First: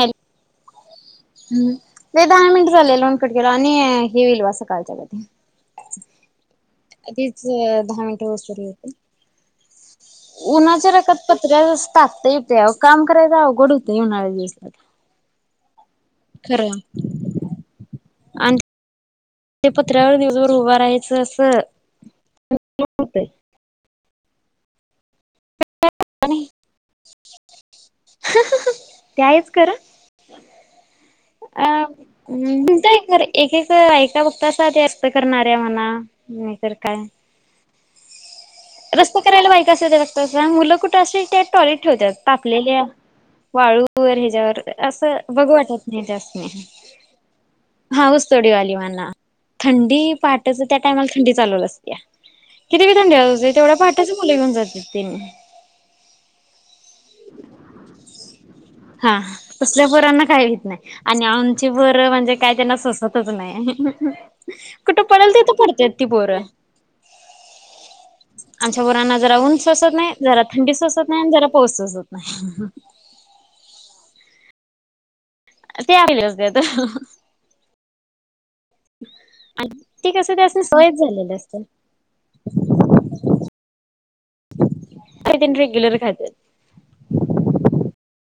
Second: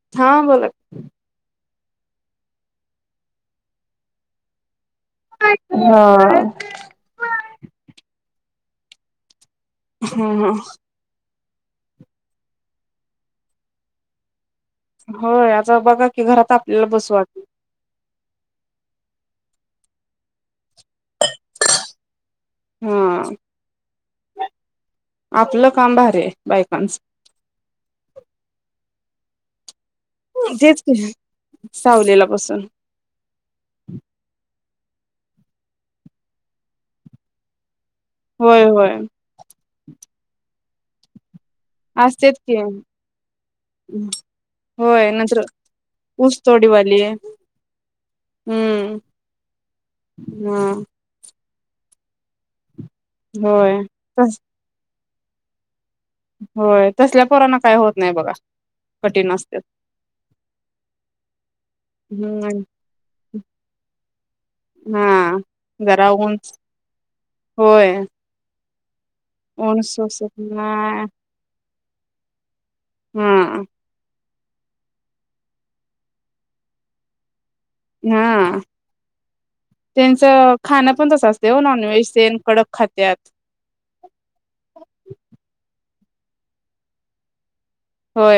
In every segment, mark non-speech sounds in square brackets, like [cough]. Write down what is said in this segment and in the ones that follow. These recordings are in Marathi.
हॅलो हां बोला हम्म. ते दहा मिनट झाले लौण कट केला, आणि हे येईल वा संकाळच्या हा तीच अ दहा मिनिटं उसरली. [inaudible] हम्-हम्. पत्रंस् टाकतं येते आव काम करायचं अवघड होतंय उन्हाळ्या दिव [inaudible] होय, आता बघा कि घरात आपल्याल बसू वाट आण्. ते पत्र्याव दिसबर उबा आहे चस हा [unintelligible] आपलं काम भारी हाय बायकांचं. ते हाएच करं तेच की आ सावलीला बसून नतंय खरं एक एक ऐका बगतत त तेक्त करणार ए म्हणा, नही तर काय. होय होय रस्तं करायला बाईका अस्तेत वत्तं मुलं कुटं असील तेत टॉयलेट ठेवत्यात असतेच की तापलेल्या वाळूवर हेज्यावर होय असं नंतर बघू वाटत नाही त्यास्नी. ऊसतोडीवाली हां ऊसतोडी वाली हम्म मना, थंडी पाहाटचं हा त्या टायमाला थंडी चालवलं अस् या किती बी थंडी अउदेत तेवढ्या होय पहाटचं मुले तस घेऊन जात्यात. तीन होय तसल्या पोरांना काय होत नाही बघा हां, कठीण असत्यात तसल्या पोरांना काय हुईत नाही. आणि आमची पोरं म्हणजे काय हम्म त्यांना सोसतच नाही. कुठं पडेल हा तिथं पडत्यात ती जरा ऊन पोरं. होय आमच्या वरांना जरा ऊन सोसत नाही, जरा थंडी सोसत नाही, आणि जरा पाऊस् ससत नाही. हम्म ते आगलेस् देतं हा ते कसं त्यांचं त्यासनी खाणं सवयच पण तसं झालेली असते हो असत्या. नॉन व्हेज स कडक खात्यात ते तेनी रेग्युलर खात्यात हो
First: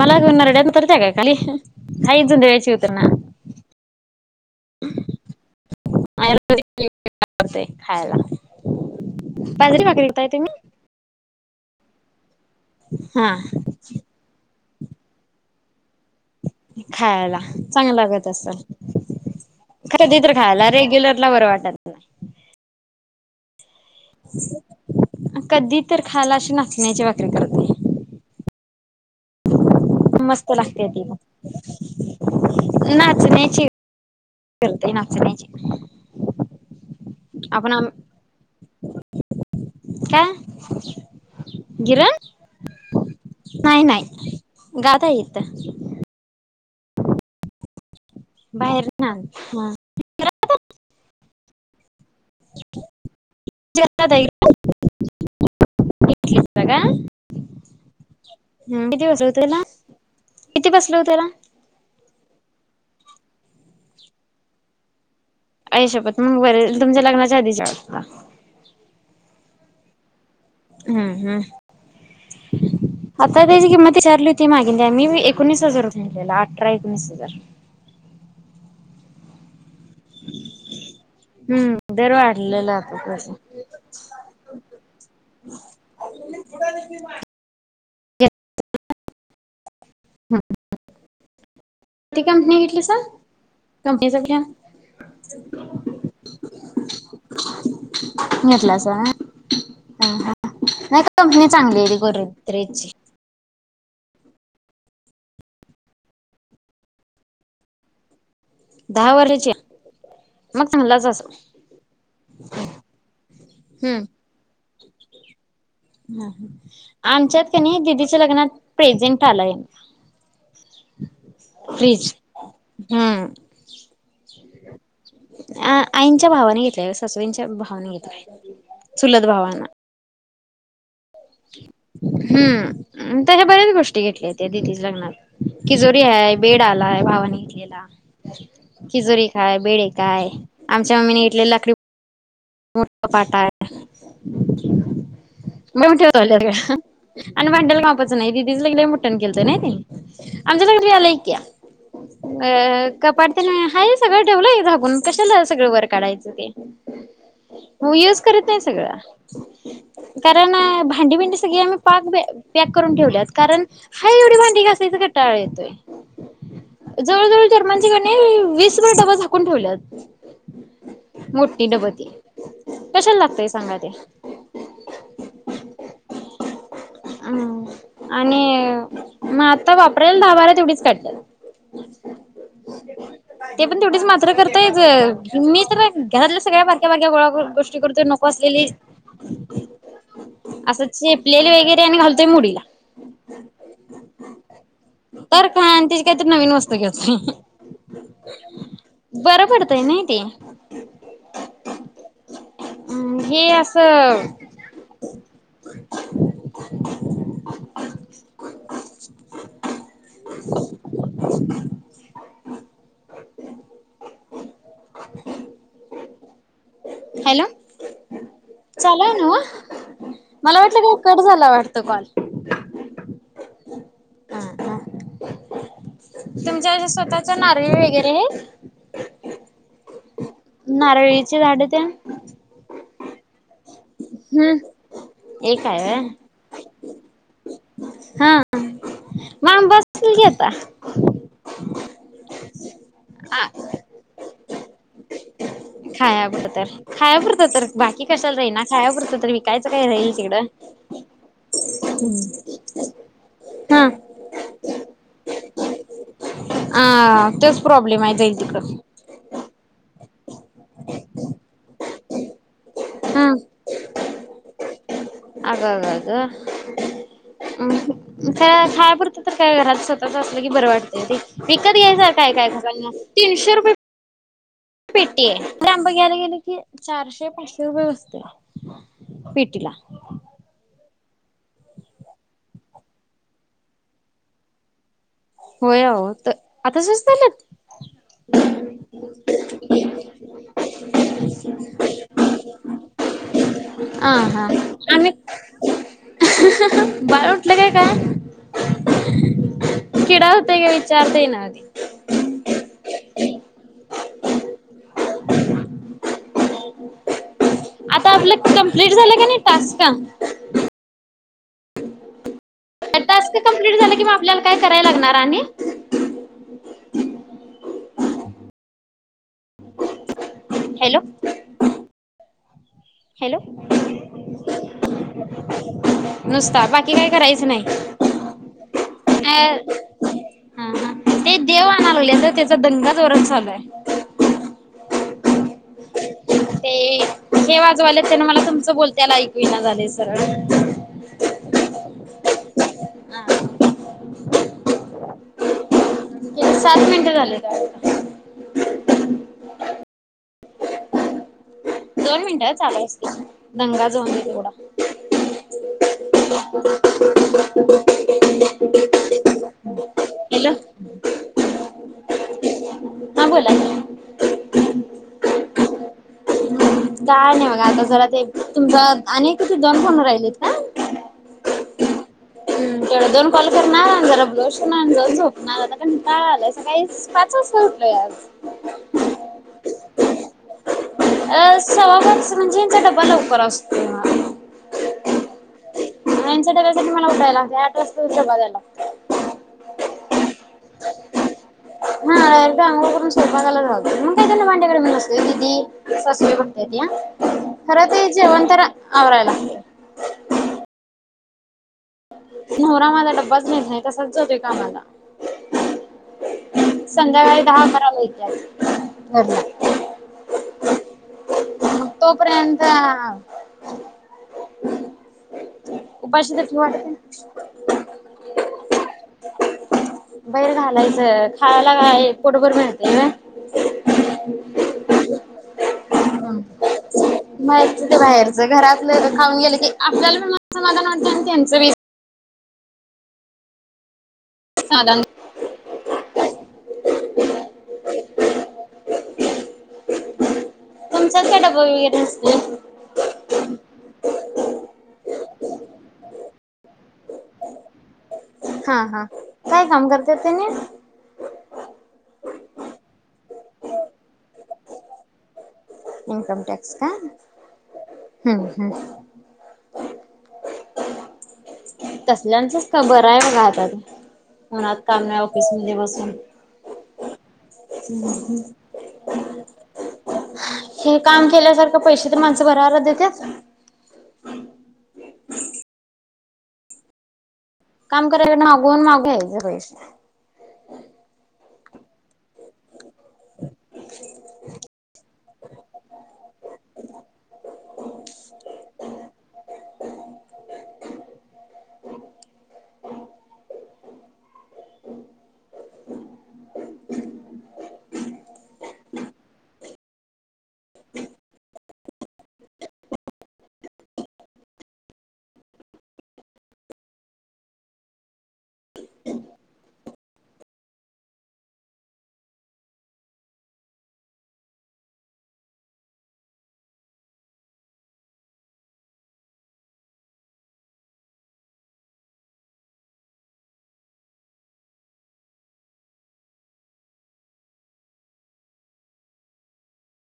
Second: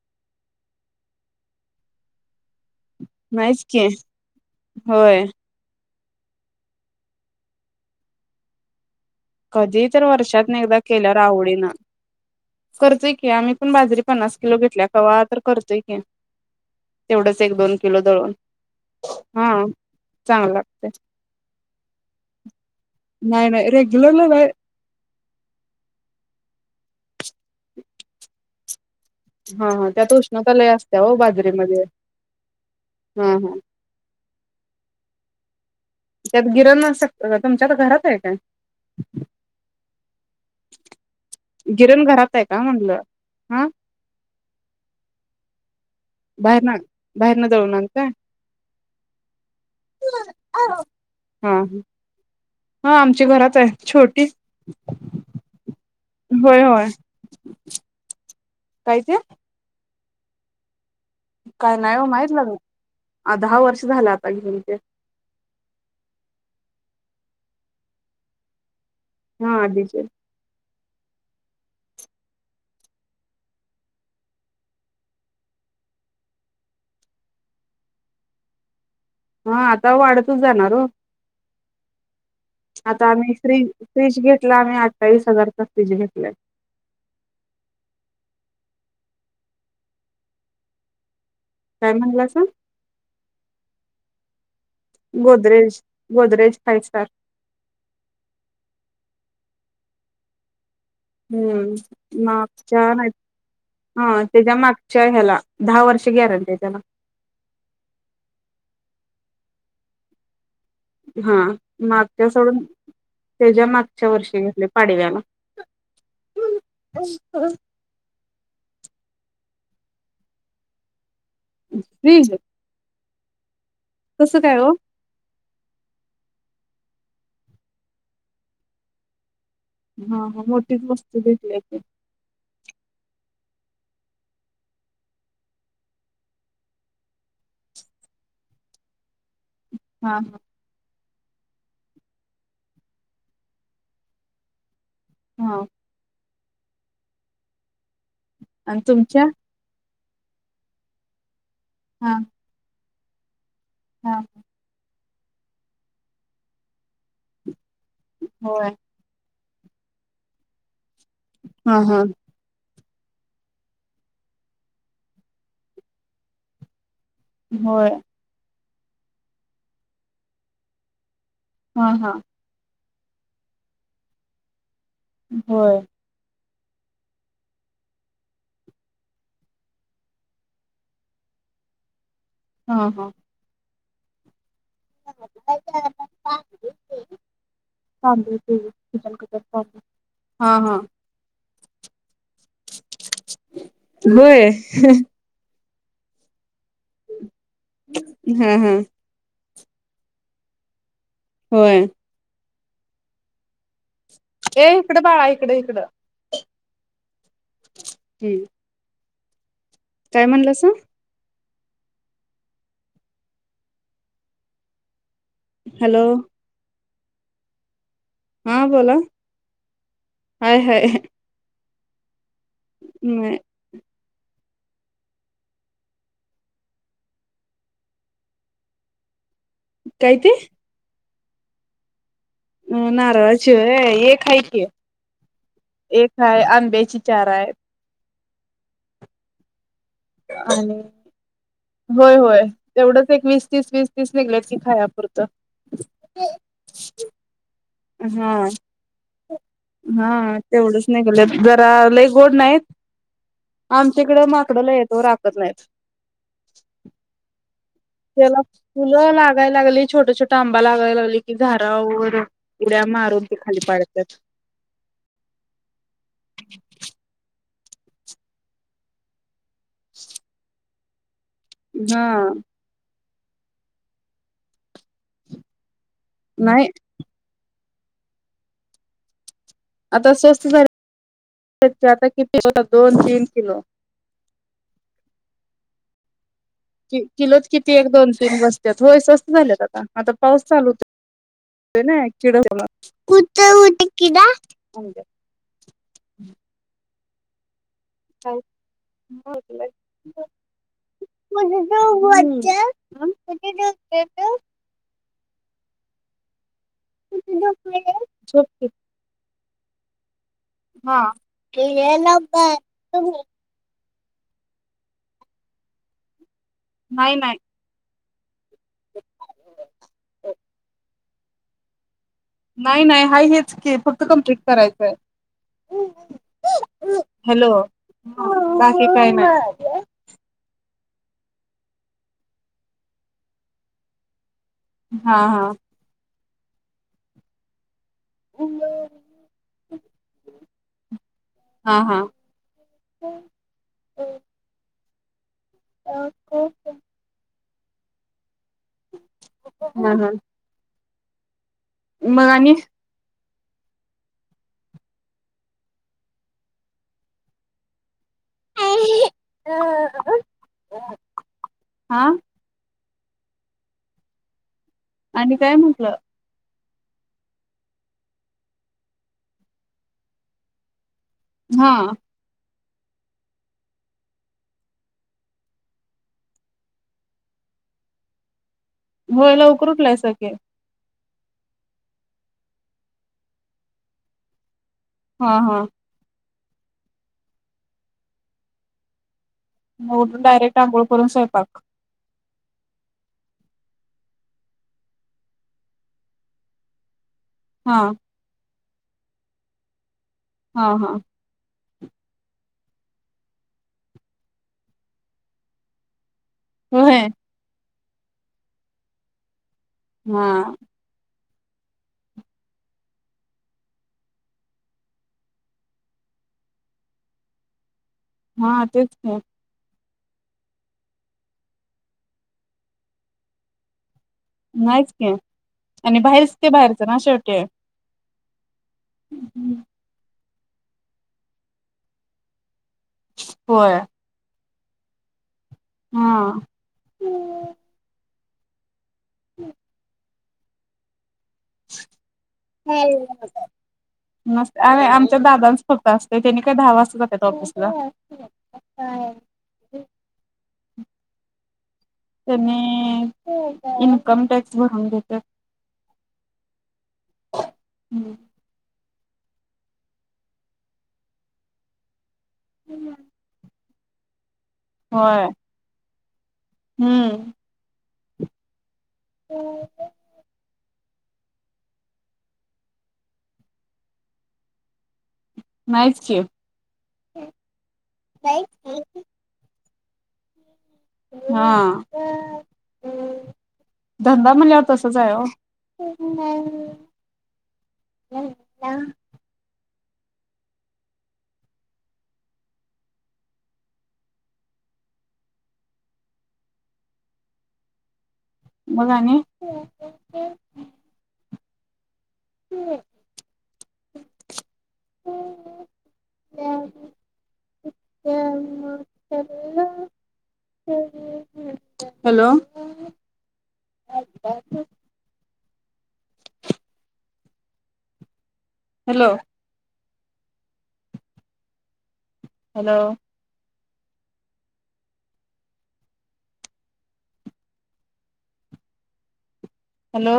मलाणारड्या तर त्या का खाली हाजून दची माचक होय आयुर्वेदिकते खायला बाजरी कधी तर भाकरी करताय वर्षात तुम्ही? एकदा केलं आवडेल ना करर्चय हा की आम्ही पण बाजरी पन्नास किलो घेतल्या कावा तर [unintelligible] खायला तेवढंच एक दोन चांग किलो लागत दळून अस हा खर ते तर चांगलं खायला लागतंय. रेग्युलरला बरं वाटत नाही. नाही नाही रे. कधी तर खायला अ नचण्याचे वाती. [unintelligible] हा हा त्यात उष्णता लय लागते असत्ये ती हो पण बाजरीेमध्ये हा हा. [unintelligible] नाचणीची त्यात गिरण [unintelligible] अ तुमच्या घरात आहे काय? काय गिरण घरात आहे का? म्हटलं हा नाही नाही. [unintelligible] बाहेर ना बाहेरन दळून आणता? [unintelligible] हा हा आमची घरात आहे का छोटी. होय होय काय ते? इथे बसल - काय नाही हो माहित. दहा वर्ष झालं आता घेऊन ते- आई शप्पथ मग बरये तुमच्या लग्नाच्या आधीच्याला- हा आधीचेे- हम्म हम् आता त्याची किंमत विचाारली होती मागे त्याला मी एकोणीस हजार रुपेला अठरा एकोणीस हजार- हा हां. ता वाढतच जाणार हो हम्म दर वाढलेला आता त्याचा. आम्ही फ्रीज फ्रीज घेतला आम्ही अठ्ठावीस हजाराचा फ्रीज घेतलाय हम. काय लि म्हणलासा कंपनी घेतली सांग - [unintelligible] गोदरेज गोदरेज फाय स्टार. ह हा. नाही त कंपनी चांगलीये ती हम्म गोदरेजची मागच्या नाही हा त्याच्या मागच्या ह्याला दहा वर्ष गॅरंटीये त्याला दहा वर्षाची? मग चांगलाच असेल हम्म मागच्या सोडून- त्याच्या हम्म मागच्या वर्षी घेतले पाडव्याला आमच्यात कनी दिदी च्या लग्नात प्रेेंजेंट आलाये फ्रिज फ्रीज - हा कसं काय हो? आ आईंच्या भावाने घेतलाय सासुबाईंच्या भावाने घेतलाय चुलत भावान- हा हा मोठीच गो हम्म. तश्या बऱ्याच गोष्टी घेतल्या दिदीच्या लग्नात ति जोरी आहे बेड आलाय भावाने घेतलेला तिजोरी- काय बई हा काय हा आमच्या- [unintelligible] मोठ पाटा आहे हा निमठ्योदल [unintelligible] अन भांडल मागत्यात च नाही दिदीच लग्न आणि लयमोठ्ठ तुमच्या केलेत नाही ताई अंजलीत आल ई क्या हा अ. कपाट. ह [unintelligible] हायना हा सगळं ठेवलंयं झाकून. कशाला सगळं वर काढायचं ते हो एस करीत नाही होय सगळं. कारण अ भा थंडी भिंडी सगळी् हा आम्ही हा पाक बे बेक करून ठेवल्यात कारण हाय एवढी भांडी घासायचा कटाळा येतोय. जवळ जवळ जर्मन होय जी का नई वीस तुम्हाला डबा झाकून ठेवल्यात. मोठी हा डबती. हा कशाल लागतय सांगा ते होय. [unintelligible] आणि मग आता वापरल दहा बारा तेवढीच काढतात. ह ह. पण तेवढीच मात्र कर. ते ज मी तर घरातल्या [unintelligible] सगळ्या कर आपण [unintelligible] गोष्टी गोळा करतो नको तांदूळ असलेली किचन कटर तांदूळ असं चेपलेली वेगैरे पॅट घाल [unintelligible] बय ह. ते आणतील काहीतरी नवीन वस ते काय ह हम्म हा हा बरं पडत. ते नही ते होय [unintelligible] अम्म हे अस. ए इकडं बाळा इकडं इकडं. [unintelligible] हम्म. काय [unintelligible] म्हणलंस [unintelligible] हॅलो. हॅलो. हा बोला चालू हाय नव्ह? हाय मला वाटलं का कट झाला वाट - - त कॉल. नाय. तुमच्या स्वतःच्या नारळी वगैरे हाईत? काय ते? चि झाडं तेन - - अम नारळाची होय एक हाय हम्म की, एक हाय एक व्हय हाय. आंब्याची चार आहेत. हाआ म आंब आ - - आणि होय होय तेवढंच एक वीस आ तीस वीस तीस निघले की खायापुरतं. खाया पुरत खाया पुुरत तर बाकी कशाला हा राहीना खायापुरतं तर विकायचं काय राहीना हा तीकड तेवढंच निघालेत जरा लय गोड नाहीत ह आमच्याकडं माकडं लय आहेत ओ राखत नाहीत अ... तेला फुलं लागाय लागली छोट छोटा आंबा लाग - - [unintelligible] लागली की घारावर हम आगगग. अहु हं खायय पुरतं तर काय घरात स्वतःच असलं की बर वाट [inaudible] विकत हा घ्यायसारख आहे का काही सांग ना. तीनशे रुपये. पेटीय खरं आं बा घ्यायला गेला की नाही चारशे पाचशे ते व्यवस्थ पीट - - आता स्वस्त झाल्या त्याचे आता किती होतात. दोन -तीन किलो होय अहो त आता कि स्वस्त झाल्यात? किलोच किती एक दोन तीन बसत्यात होय स्वस्त झालेत आता आता पाऊस चालूत ना किड होणार आ हा आम्ही बाळ उटलं का काय? हाय हा उठलाय. किडा होतोय काय विचारता येईना आधी. [inaudible] [inaudible] [inaudible] आता आपलं कम्प्लीट झालं कनी टास्क गेलेल पाय टास्क कम्प्लिट झाले कि मग आपल्याला काय कराय लागणार आणि नाही नाही. [inaudible] हॅलो. नाही नाही, हाय हॅलो हेच की फक्त कंप्लीट करायचाय. नुसता बाकी काय करायचं हॅलो, नाही. बाकी काय अ नाही. हा हा ते देव आणा लागल्यात ओ तेजा दंगा जोरात चालु आहे. हा हा. ते हे वाजवाल्यात त्यान मला तुमच बोलत्याला ऐकु ईना झालय सरळ. हा हा [inaudible] किती सात [unintelligible] हा हा. दोन मिनट हा आणि चालू असुदे. दंगा जाऊन दे तेवढा. हॅलो [unintelligible] हा? हा बोला की आणि काय म्हटलं? काय नाही बघा. आता जरा ते तुमचा आणि एक किती दोन फोन राहिलेत ना? हा. हम् तेवढा दोन कॉल करणार जरा ब्लाऊज शिवणार आणि जाऊन झोपणार. आता कंटाळा आलाय सकाळी स पाच वाजता उठलोय आज. होय? लवकरच उटलायस [inaudible] अ सव्वा पाच म्हणजे ह्यांचा डबा लवकर असतोय हा. हा हा. ह्यांच्या डब्यासाठी मला उठाय लागतय. आठ वाजताच डबा द्यायला लागतय. मग? उठून डायरेक्ट आंघोळ करून स्वयंपाक हा. आंघोळ करून स्वयंपाकालाच घालतोय. मग काय धून भांड्याला मी काय नसतोय. दिदी सासू बाई बागत्यात्या. हा खर ते जेवण जरा आवरायला हा हा. नवरा माझा डब्बाच नेत नाही. तसाच जातोय कामाला. होय संध्याकाळी दहा [unintelligible] [unintelligible] हा मग तोपर्यंत उपाशि वाटतय हा तेच की बैर घालायचं खायला काय पोटबर मिळतय न नाहीच की, आणि बाहेरच ते बाहेरच ना शेवटी ज घरात एकदा खाऊन गेलं की आपल्याला पण समाधान वाटतंय अन त्यानं [inaudible] होय. [inaudible] हा [inaudible] [unintelligible] चल त्या डब य नुसतंय मस्त अरे आमच्या दादांच फक्त असतेय त्यानी काय दहा वाजता जातात ऑफिसला हा हा काय काम करत्यात त्यांनी त्यांनी इन्कम टॅक्स भरून देत्यात. इनकम टॅक् क्स का हुं हुं [unintelligible] [inaudible] तसल्यांचंच का बर आहे बघा आता ते उन्हात काम नाय ऑफिसमध्ये बसून हुं [inaudible] [unintelligible] हे काम केल्यासारखं पैसे तर माणसं भराभरा देत्यात. नाहीच की काम करणाऱ्या कडून मागुन माग घ्यायचं पैसे हां धंदा म्हणल्याव तसच आहे ओ [inaudible] मग आणि हॅलो हॅलो हॅलो हॅलो